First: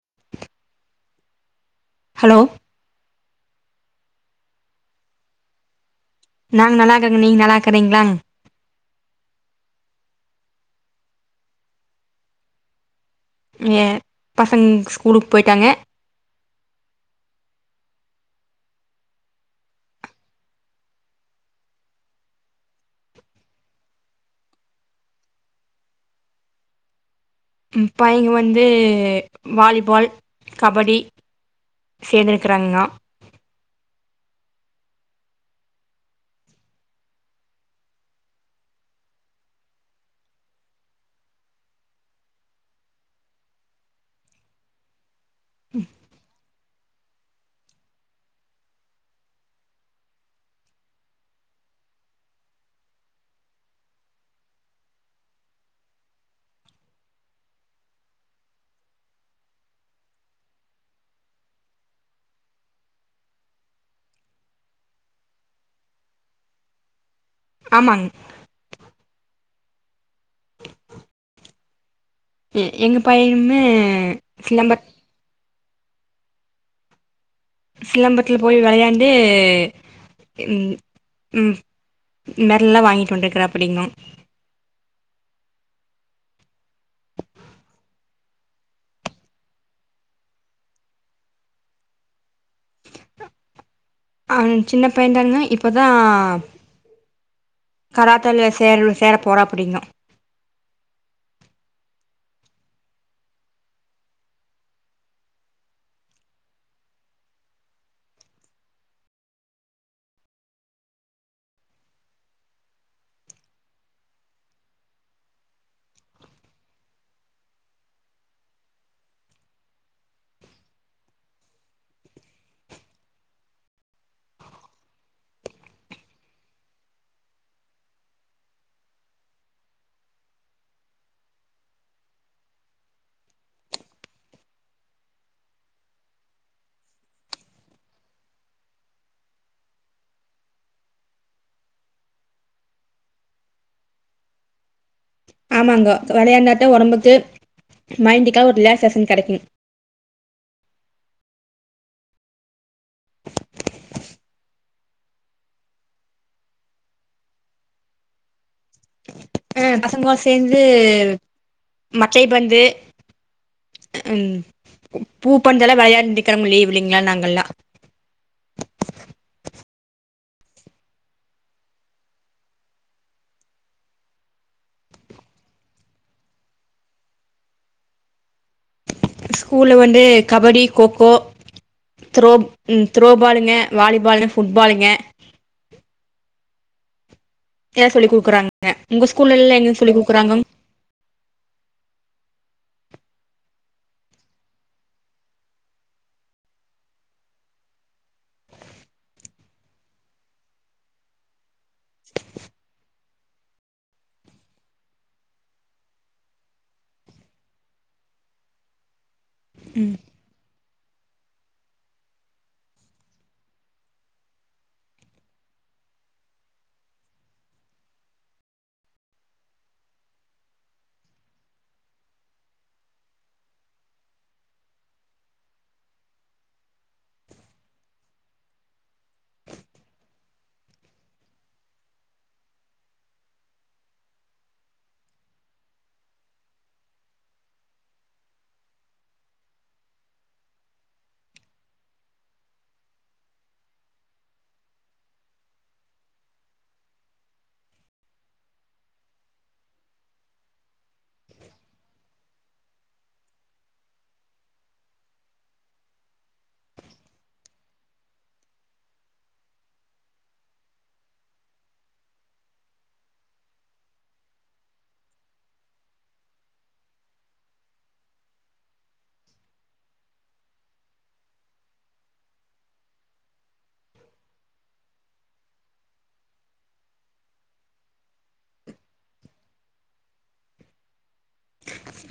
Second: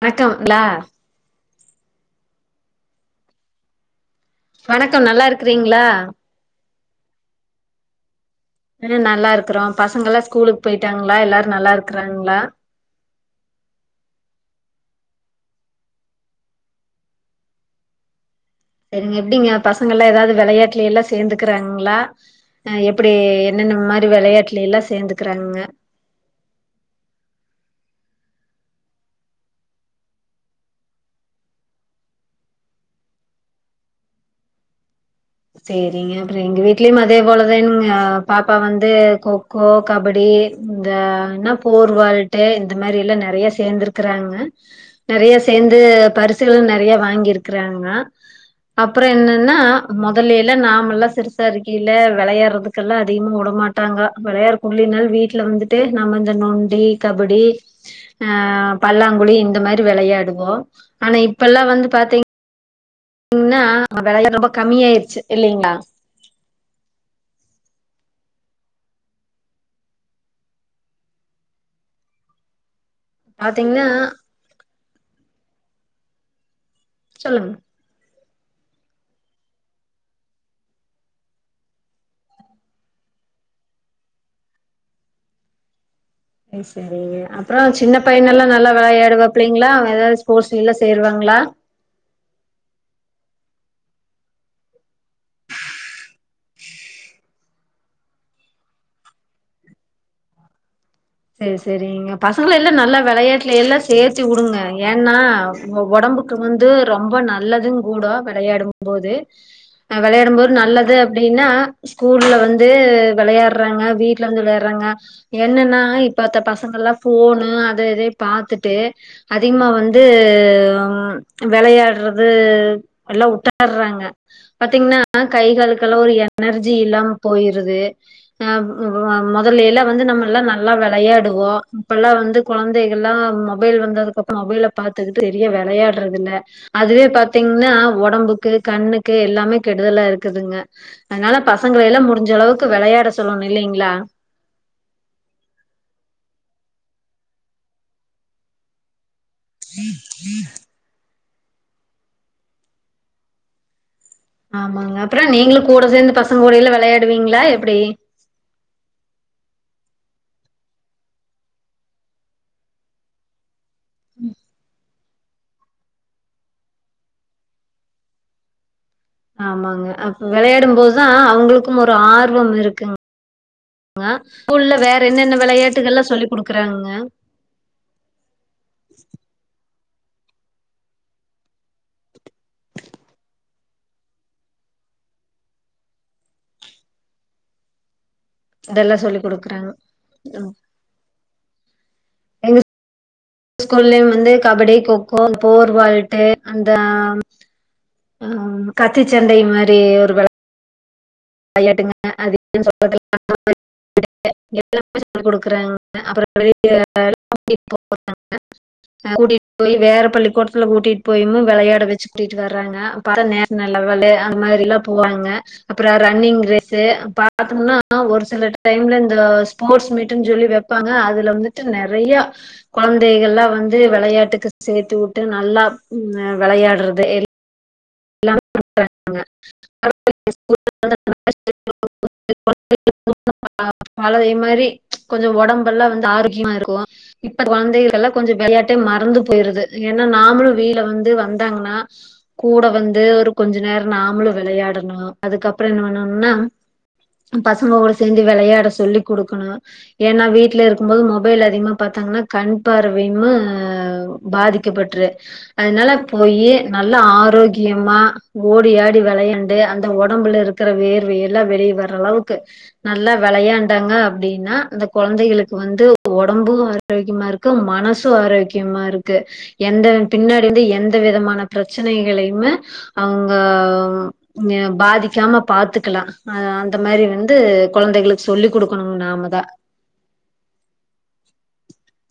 வணக்கோங்களா hello வணக்கம் நல்லா இருக்குறீங்களா நாங்க நல்லாருக்கோங்க நீங்க நல்லாருக்கிறீங்களா ஆ நல்லா இருக்குறோ பசங்கல்லா ஸ்கூலுக்கு போயிட்டாங்களா எல்லாரு நல்லா இருக்குறாங்களா ஏ பசங்க ஸ்கூலுக்கு போயிட்டாங்க செரிங்க எப்டிங்க பசங்கல்லா ஏதாது வெளையாட்லேல்லா சேந்துக்கறாங்களா ஆ எப்டி என்னென்ன மாரி வெளையாட்லல்லா சேந்துக்கிறாங்க ம் பையங்க வந்து வாலிபால் கபடி சேந்துருக்கிறாங்கோ சேரிங்க அப்புற எங்க வீட்லயும் அதே போல தான்ங்க பாப்பா வந்து கோ கோ கபடி இந்த என்னா ஃபோர் வாழ்ட்டு இந்த மாதிரில்லா நிறைய சேர்ந்தருக்கறாங்க நிறைய சேர்ந்து பரிசுகளு நறைய வாங்கிருக்கிறாங்க அப்புற என்னன்னா முதல்லல்ல நாம எல்லா சிறுசா இருக்கையில விளையாடுறதுக்கெல்லா அதிகமா வுடமாட்டாங்க விளையாடு உள்ளி நாலு வீட்டுல வந்துட்டு நம்ம இந்த நொண்டி கபடி ஆ பல்லாங்குழி இந்த மாரி விளையாடுவோ ஆனா இப்பல்லா வந்து பாத்தீங் ன்னா விளையா ரொம்ப கம்மி ஆயிருச்சு இல்லலைங்களா ஆமாங்க உ எங்க பையனுமே பாத்தீங்கன்னா சிலம்பத் சொல்லுங்க சிலம்பத்துல போய் விளையாண்டு உ உ இன்மாரில்லா வாங்கிட்டு வந்டிக்கறப்படிங்கள அது சேரி உ அப்புற சின்ன பைய்யனல்லா நல்லா விளையாடுவா பிள்ளீங்களா ஏதாவது ஸ்போர்ட்ஸ்ஸிலில்லா சேருவாங்களா ஆ சின்ன பையன்தானுங்க இப்பதா கராத்தேல சேரனு சேர போறாப்படிங்க செரி செரிங்க பசங்கலெல்லா நல்லா வெளையாட்டுல எல்லா சேர்த்து உடுங்க ஏன்னா ஒ ஒடம்புக் க்கு வந்து ரொம்ப நல்லது கூட வெளையாடும்போது நா வெளையாடும் போது நல்லது அப்டின்னா ஸ்கூல்ல வந்து வெளையாடுறாங்க வீட்ல வந்து வெளையாடுறாங்க என்னன்னா இப் பாத்த பசங்கல்லா ஃபோனு அத இதயு பாத்துட்டு அதிகமா வந்து வெளையாடுறது எல்லா உட்டார்ராங்க பாத்தீங்கன்னா கை காலுக்கெல்லா ஒரு எனர்ஜி இல்லாம போயிருது ஆ மொ மொதல்லையெல்லா வந்து நம்ம எல்லா நல்லா வெ வெளையாடுவோ இப்பெல்லா வந்து கொழந்தைகள்லா மொபைல் வந்ததுக்கு அப்பற மொபைல பாத் பாத்துக்கிட்டு வெளிய வெளையாடுறது இல்ல அது பாத்தீங்கன்னா ஒடம்புக்கு கண்ணுக்கு எல்லாமே கெடுதலா இருக்குதுங்க அதனால பசங்கள எல்லா முடிஞ்ச அளவுக்கு வெளையாட சொல்லணு இல்லைங்களா ஆமாங்க வெளையாண்ட தா ஒடம்புக்கு மைண்டிக்கா ஒரு ரிலாக்ஸ்சேஷன் கெடைக்கு ஆமாங்க அப்பற நீங்களு கூட சேர்ந்து பசங்க கூடல்லா வெளையாடுவீங்களா எப்பிடி ஆ பசங்கலா சேர்ந்து மட்டை பந்து அ உ பூ பந்தெல்லா வெளையாண்டிக்கெழம லீவு இல்லைங்களா நாங்கல்லா ஆமாங்க அப்ப வெளையாடும் போதுதா அவுங்களுக்கும் ஒரு ஆர்வம் இருக்குங் ங்க ஸ்கூல்ல வேற என்னென்ன விளையாட்டுகள்லா சொல்லி குடுக்குறாங்கங்க ஸ்கூல்ல வந்து கபடி கொக்கோ த்ரோ உ த்ரோ பாலுங்க வாலி பாலு ஃபுட் பாலுங்க யா சொல்லி குடுக்குறாங்கங்க இதெல்லா உங்க சொல்லி் ஸ்கூல்ல எல்லா குடுக்குறாங்க என்ன சொல்லி குடுக்குறாங்க ஸ்கூல்லயு வந்து கபடி கொக்கோ போர் வாள்ட்டு அந்த ஆ கத்திச்சண்டை மாரி ஒரு வெள வெளையாட்டுங்க அது என்னனு சொல்றதுல [unintelligible] [unintelligible] எல்லாமே சொல்லி குடுக்குறாங்க அப்பற வெளிய கூட்டி போறாங்க ஆ கூட்டிட்டு போயி ம் வேற பள்ளிக்கூடத்துல கூட்டிட்டு போயிமு வெளையாட வச்சி கூட்டிட்டு வர ர்றாங்க பற நேஷனல் லெவல்லு அந்த மாரி எல்லா போவாங்க அப்பற ரன்னிங் ரேஸு பாத்தோம்னா ஒரு சில டைம்ல இந்தஸ் போர்ஸ் மீட்டுன் ஜொல்லி வெப்பாங்க அதுல வந்துட்டு நெறையா கொழ்ந்தேகள்லா வந்து வெளையாட்டுக்கு சேத்து வுட்டு நல்லா ம் வெளையாட்றது எல் எலா [unintelligible] [unintelligible] ஆ பழய மாரி கொஞ்சு ஒடம்பெல்லா வந்து ஆருக்கிமா இருக்கு இப்ப கொழந்தைகள்ளா கொஞ்சு வெளையாட்டே மறந்து போய்ருது ஏனா நாமளு வீல வந்து வந்தாங்குனா கூட வந்து ஒர் கொஞ்சு நேர் நாமளு வெளையாடணு அதுக்கப்ற என்ன பண்ணுன்னா ம் பசங்கோட சேந்து வெளையாட சொல்லி் குடுக்குண் ஏனா வீட்ல இருக்கும் போது மொபைல் அதிகமா பாத்தாங்னா கண் பார்வையும்மு அவ் பாதிக்கப்பட்ரு அதனால போயி நல்ல ஆரோக் இயம்மா ஓடி ஆடி வெளையாண்டு அந்த ஒடம்புல இருக்குற வேர்வை எல்லா வெளிய வர்றளவுக்கு நல்லா வெளையாண்டாங்க அப்டின்னா அந்த கொழந்தைகளுக்கு வந்து ஒடம்பும்வர் ரோக்கியமா இருக்கு மனசு ஆரோக்கியமா இருக்கு எந்தன் பின்னாடி வந்து எந்த விதமான ப்ரச்சனைகளையுமே அவ்ங்கவ் இங்க பாதிக்காம பாத்துக்கலா ஆ அந்த மாரி ருந்து கொழந்தைகளுக் சொல்லி் குடுக்குணு நாமதா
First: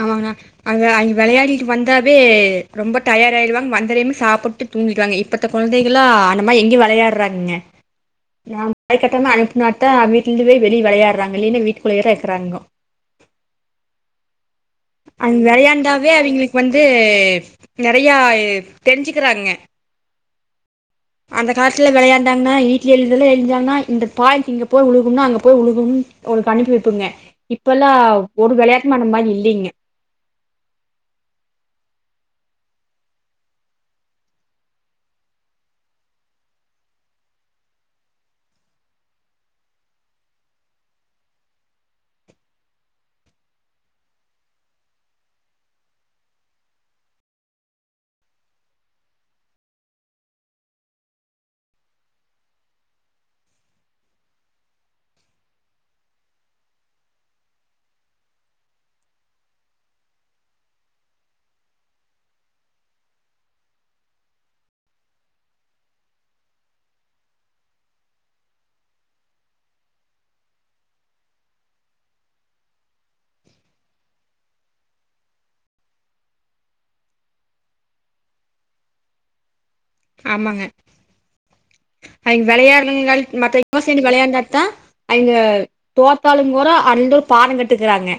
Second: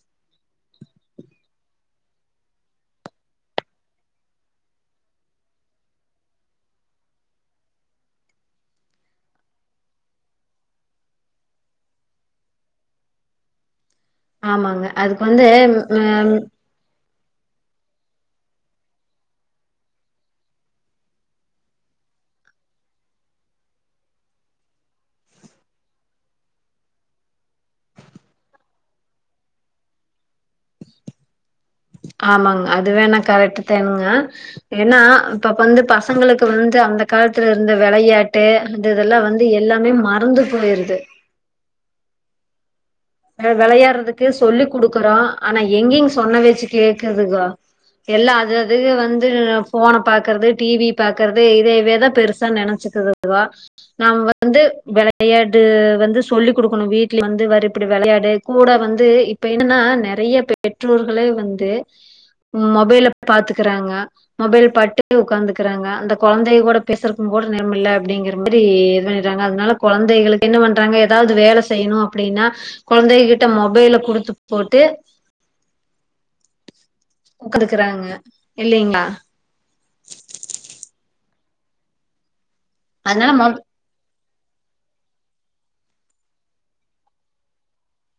ஆமாங்கனா அங்க அங் வெளையாடிட்டு வந்தாவே ரொம்ப டயாட் ஆய்டுவாங் வந்தரேமே சாப்புட்டு தூங்கிட் வாங் இப்பத்த கொழ்ந்தைகலா அந்த மாய் எங்யு வெளையாறாங்க நாம் அது கட்டம்மா அனுப்புனாத்தா அத் வீட்லுந்துவே வெளி வெளையாட்றாங் இலினு வீட்டுக்குள்யேத்தா எர்க்றாங்கோ ஆமாங்க அதுக்கு அன் வந்து ம் வெளையாண்டாவே அவிங்ளுக் வந்து நெறையாயே தெரிஞ்சுக்குறாங்க அந்த காஸ்லே வெளையாண்டாங்ணா ஈட்லே எழுதுல எல்ஜாங்னா இந்த பாய்ண்ட் இங்க போய் வுலுகும்னா அங்க போய் வுலுகும் ஒர் கனுப்பி வெப்புங்க இப்பல்லா ஒரு விளையாட்டு மநமா இல்லிய்ங்க ஆமாங் அதுவேணா கரட்டு தேனுங்க ஏன்னா பப் வந்து பசங்களுக்கு வந்து அந்த காலத்துலருந்து வெளையாட்டு அந்த் இதெல்லா வந்து எல்லாமே மறந்து போய்ர்து அ வெளையாட்றதுக்கு சொல்லி் குடுக்குறோ ஆனா எங்கிங் சொன்ன வேச்சு கேக்குதுகா எல்லா அது அதுக்கு வந்து இல்லா ஃபோன பாக்கற்து டிவி பாக்கற்து இதேவேதா பெருசா நெனச்சுக்குது அதுவா நாம வந்து வெளையாடு வந்து சொல்லி் குடுக்குணு வீடலே வந்து வருப் இப்டி வெளையாடு கூட வந்து இப்பு என்னன்னா நெறைய பெற்றோர்களே வந்து மொபைல பாத்துக்குறாங்க மொபைல் பாட்டு உக்காந்துக்குறாங்க அந்த கொழந்தைய் கூட பேசுறக்கு கூட நேரமில்ல அப்படிங்கிற மாரி எதார் த்தாங்க அதுனால கொழந்தைகளு என்ன பண்றாங்க ஏதாவ்து வேல செய்ணு அப்படின்னா கொழந்தைககிட்ட மொபைல குடுத்து போட்டு உக்குதுக்கறாங்க இல்லைஆ ஆமாங்க அய் வெளையாரு நாள் அதனால மொ மத்தய் நம சேந்தி வெளையாண்டாத்தா அங்க தோத்தாலு கூரோ அந்து பாடங் கட்டுக்குறாங்க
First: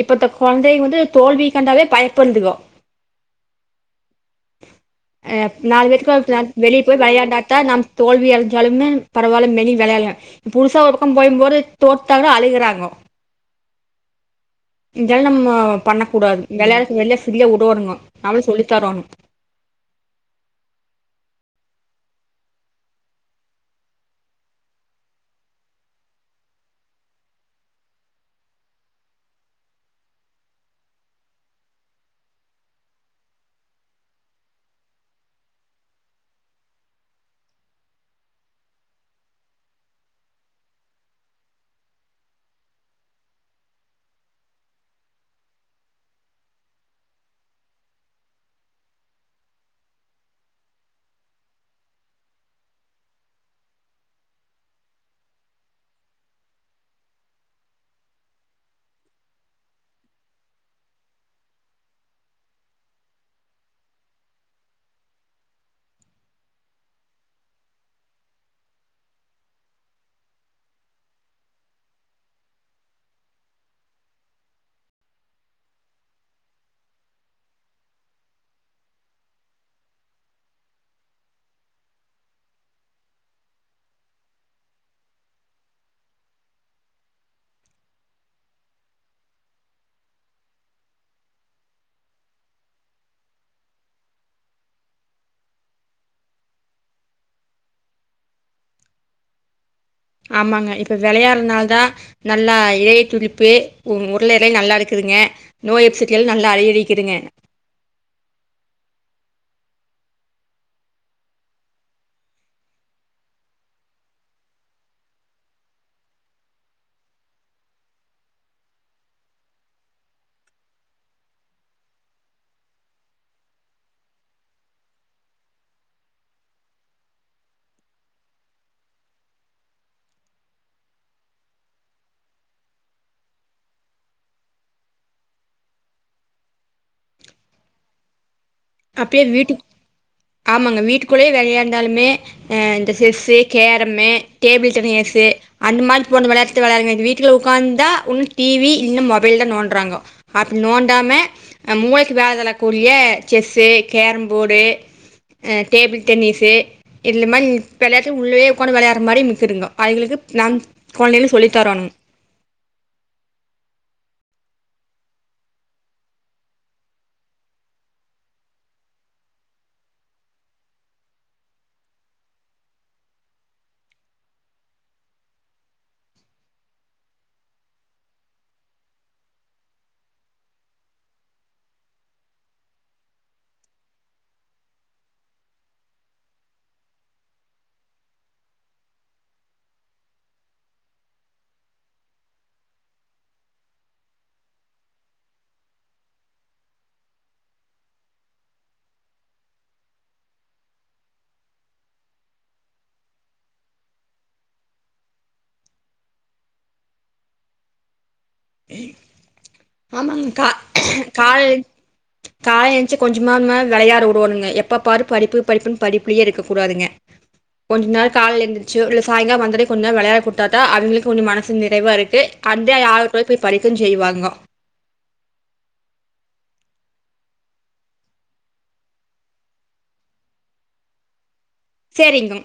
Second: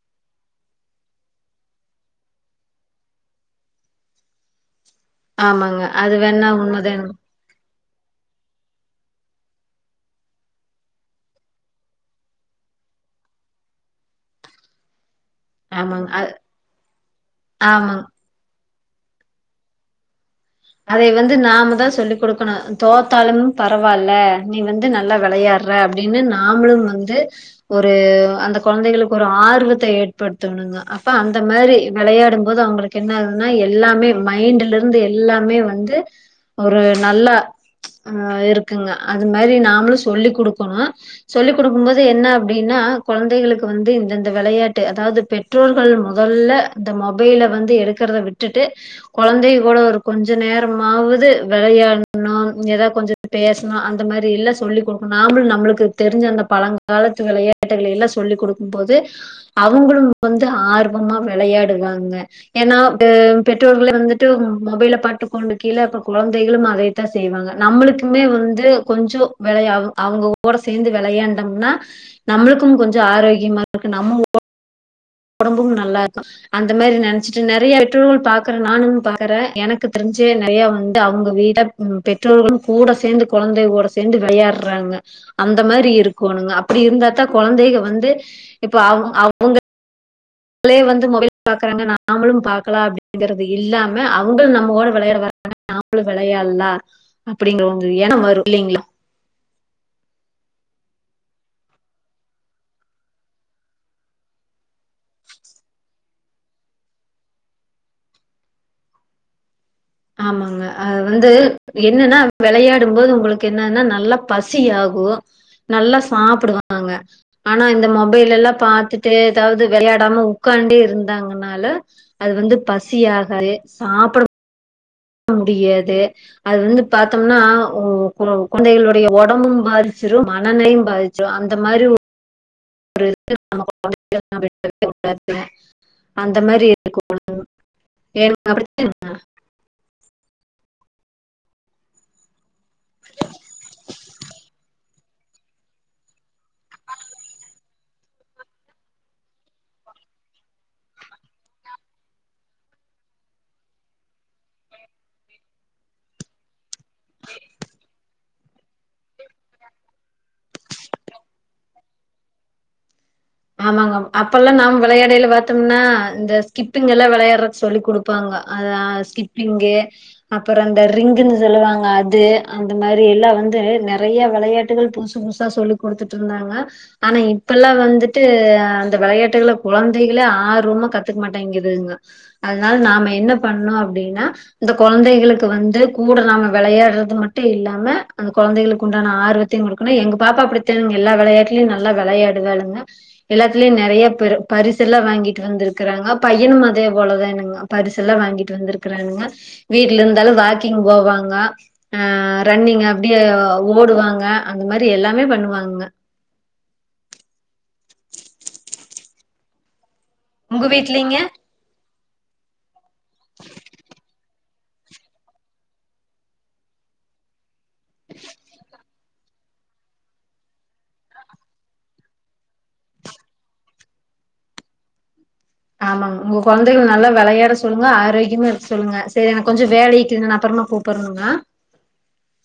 இப்பத்த கொழ்ந்தை வந்து தோல்விக்கண்டாவே பயப்படுத்துகோ [inaudible] அஅப் ஆமாங்க நால் அது பேர்த்துக்கு வேணா ப்ளான் வெளியே போய் உண்மதானுங்க வெளையாண்டாத்தா நம் தோல்வி அல்ஜாலுமே பரவால்ல மெனி வெளையால்ல புதுசா ஒருக்கம் போயும்போது தோத்தாலு அழுகுறாங்கோ இன்ஜால் நம்ம பண்ண ஆமாங்க அ கூடாது வெளையாடத் வெள்ளஸ் உள்ளே வுடுவானுங்கோ ஆமாங்க நம்ளு சொல்லி தராணு அதைய வந்து நாம தா சொல்லிக் குடுக்கணு தோத்தாலும் பரவால்ல நீ வந்து நல்லா வெளையாற் ற அப்டின்னு நாமளும் வந்து ஒரு அந்த கொழந்தைகளுக்கு ஒரு ஆர்வத்த ஏற்படுத்தணுங்க அப்ப அந்த மாரி வெளையாடும் போது அவங்களுக் கென்னதுன்னா எல்லாமே மைண்ட்ல இருந்து எல்லாமே வந்து ஒரு நல்லா ஆ இருக்குங்க அது மாரி நாமளு சொல்லி குடுக்கணு சொல்லி குடுக்கும் போது என்ன அப்டின்னா கொழந்தைகளுக்கு வந்து இந்த இந்த வெளையாட்டு அதாவது பெற் பெற்றோர்கள் முதல்ல இந்த மொபைல வந்து எடுக்குறத விட்டுட்டு கொழந்தைக கூட ஒரு கொஞ்ச நேரமாவது வெளையாடனு அவுங் எதாவது கொஞ்ச பேசணு அந்த மாரி எல்லா சொல்லிக் குடுக்கணு நாமளு நம்மளுக்கு தெருஞ்ச அந்த பழங்க காலத்து வெளையாட்டுகளை எல்லா சொல்லி் குடுக்கும் போது அவங்களும் வந்து ஆர்வமா வெளையாடுவாங்க ஏன்னா பெற்றோர்களே வந்துட்டு மொபைலப் பாட்டு கொண்டு கீழ அப்புறோ கொழந்தைகளும் அதைத்தா செய்வாங்க நம்மளுக்குமே வந்து கொஞ்சோ வெளையா அவு அவுங்கோ கோட சேந்து வெளையாண்டம்னா நம்மளுக்கும் கொஞ்சோ கொ ஆரோக்கியமா இருக்கு நம்ம ஒடம்பும் நல்லா இருக்கு அந்த மாரி நெனைச்சிட்டு நறையா பெற்றோர்கள் பாக்குற நானும் பாக்குற எனக்கு தெருஞ்சு நறையா வந்து அவுங்க வீடப் ம் பெற்றோர்களும் கூட சேந்து கொழந்தைக கூட சேந்து வெளையாடுறாங்க அந்த மாரி இருக்கோணுங்க அப்டி இருந்தாத்தா கொழந்தைக வந்து இப்ப அவ அவுங்க ளே வந்து மொபைல் பாக்கறாங்க நாமளும் பாக்கலா அப்டிங்கறது இல்லாம அவுங்கள் நம்மகோட வெளையாட வர் ஆனா நாமளு வெளையாடலா அப்டிங்கறவங்க எண்ணம் வரும் இல்லைங்களா ஆமாங்க இப்ப வெளையாடுறதுனாலதா நல்லா இலைய துளிப்பு உருளை இலை நல்லா இருக்குதுங்க நோய் அப்செட்டி எல்லா நல்லா அடையடிக்கதுங்க ஆமாங்க அது வந்து என்னன்னா வெளையாடும்போது உங்களுக்கு என்னன்னா நல்லா பசி ஆகு நல்லா சாப்புடுவாங்க ஆனா இந்த மொபைல் எல்லா பாத்துட்டு எதாவது வெளையாடாம உட்காண்டே இருந்தாங்கனால அது வந்து பசியாகாது சாப்புட முடியாது அது வந்து பாத்தம்னா கொழந்தைகளுடைய ஒடம்பும் பாதிச்சிரு மனனையும் பாதிச் சோ அந்த மாரி ஒ [inaudible] அந்த மாரி இருக்கு [inaudible] அப்டியே வீட்டு ஆமாங்க வீட்டுக்குள்ளேயே வெளையான்டாலுமே அ இந்த செஸ்ஸு கேரம்மு டேபிள் டென்னிஸ்ஸு அந்த மாரி போன்ற வெளையாட்டு வெளாடுங்க இந்த வீட்ல உக்காந்தா ஒன்னு டிவி இல்லினா மொபைல் தா நோன்றாங்கோ அப்டி நோண்டாம அ மூளைக்கு வேலை தர கூடிய செஸ்ஸு கேரம் போடு அ டேபிள் டென்னிஸ்ஸு இதுல மாரி வெளையாட்டு உள்ளயே உக்காந்து வெளையாடுற மாரி நமக்கு இருங்குங்கோ அதுகளுக்கு நான் கொழந்தைக்கு சொல்லி தரோனும் ஆமாங்கோ அப்பெல்லா வெளையாடைல பாத்தோம்னா இந்த ஸ்கிப்பிங் எல்லா வெளையாடுறதுக் சொல்லி குடுக் ப்பாங்கோ அத அ ஸ்கிப்பிங்கு அப்புறோ அந்த ரிங்குன் சொல்லுவாங்க அது அந்த மாரி எல்லா வந்து நறையா வெளையாட்டுகள் புதுசு புஸ் சா சொல்லி குடுத்துட்டு இருந்தாங்க ஆனா இப்பல்லா வந்துட் ட்டு அந்த வெளையாட்டுகள கொழந்தைகளே ஆர்வமா கத்துக்க மாட்டேங்குதுங்க அதனால நாம என்ன பண்ணோ அப்டின்னா இந்த கொழந்தைகளுக்கு வந்து கூட நாம வெளையாடுறது மட்டு இல்லாம அந்த கொழந்தைகளுக்கு உண்டான ஆர்வத் கொடுணும் எங்க பாப்பா அப்படித்துங்க எல்லா விளையாட்டுலும் நல்ல விளையாடு வாழுங்க எல்லாத்தலயும் நிறைய பரிசு எல்லா வாங்கிட்டு வந்திருக்கறாங்க பையனும் அதே போலதான்னங்க பரிசு எல்லா வாங்கிட்டு வந்திருக்கறானுங்க வீட்டுல இருந்தாலும் வாக்கிங் போவாங்க ஆ ரன்னிங் அப்படியே ஓடுவாங்க அந்த மாதிரி எல்லாமே பண்ணுவாங்க ஆமாங்க கா உங்க வீட்லீங்க கால் காலைல எந்திச்சு கொஞ்ச விளையாட விடுவணுங்க எப்ப பாரு படிப்பு படிப்புன்னு படிப்புலேயே இருக்க கூடாதுங்க கொஞ்ச நாள் காலைல எழுந்துச்சு உள்ள சாயங்கால வந்த உடனே கொஞ்ச நேரம் விளையாட கொடுத்தா அவங்களுக்கு மனசு நிறைவா இருக்கு அதா அ ய போய் படிக்க செய்வாங்க ஆமாங்க உங்க குழந்தைகள் நல்லா விளையாட சொல்லுங்க ஆரோக்கியமா இருக்க சொல்லுங்க சரி எனக்கு கொஞ்சம் வேலை இருக்குதுங்க அப்புறமா கூப்ட்டு பருங்க சரிங்க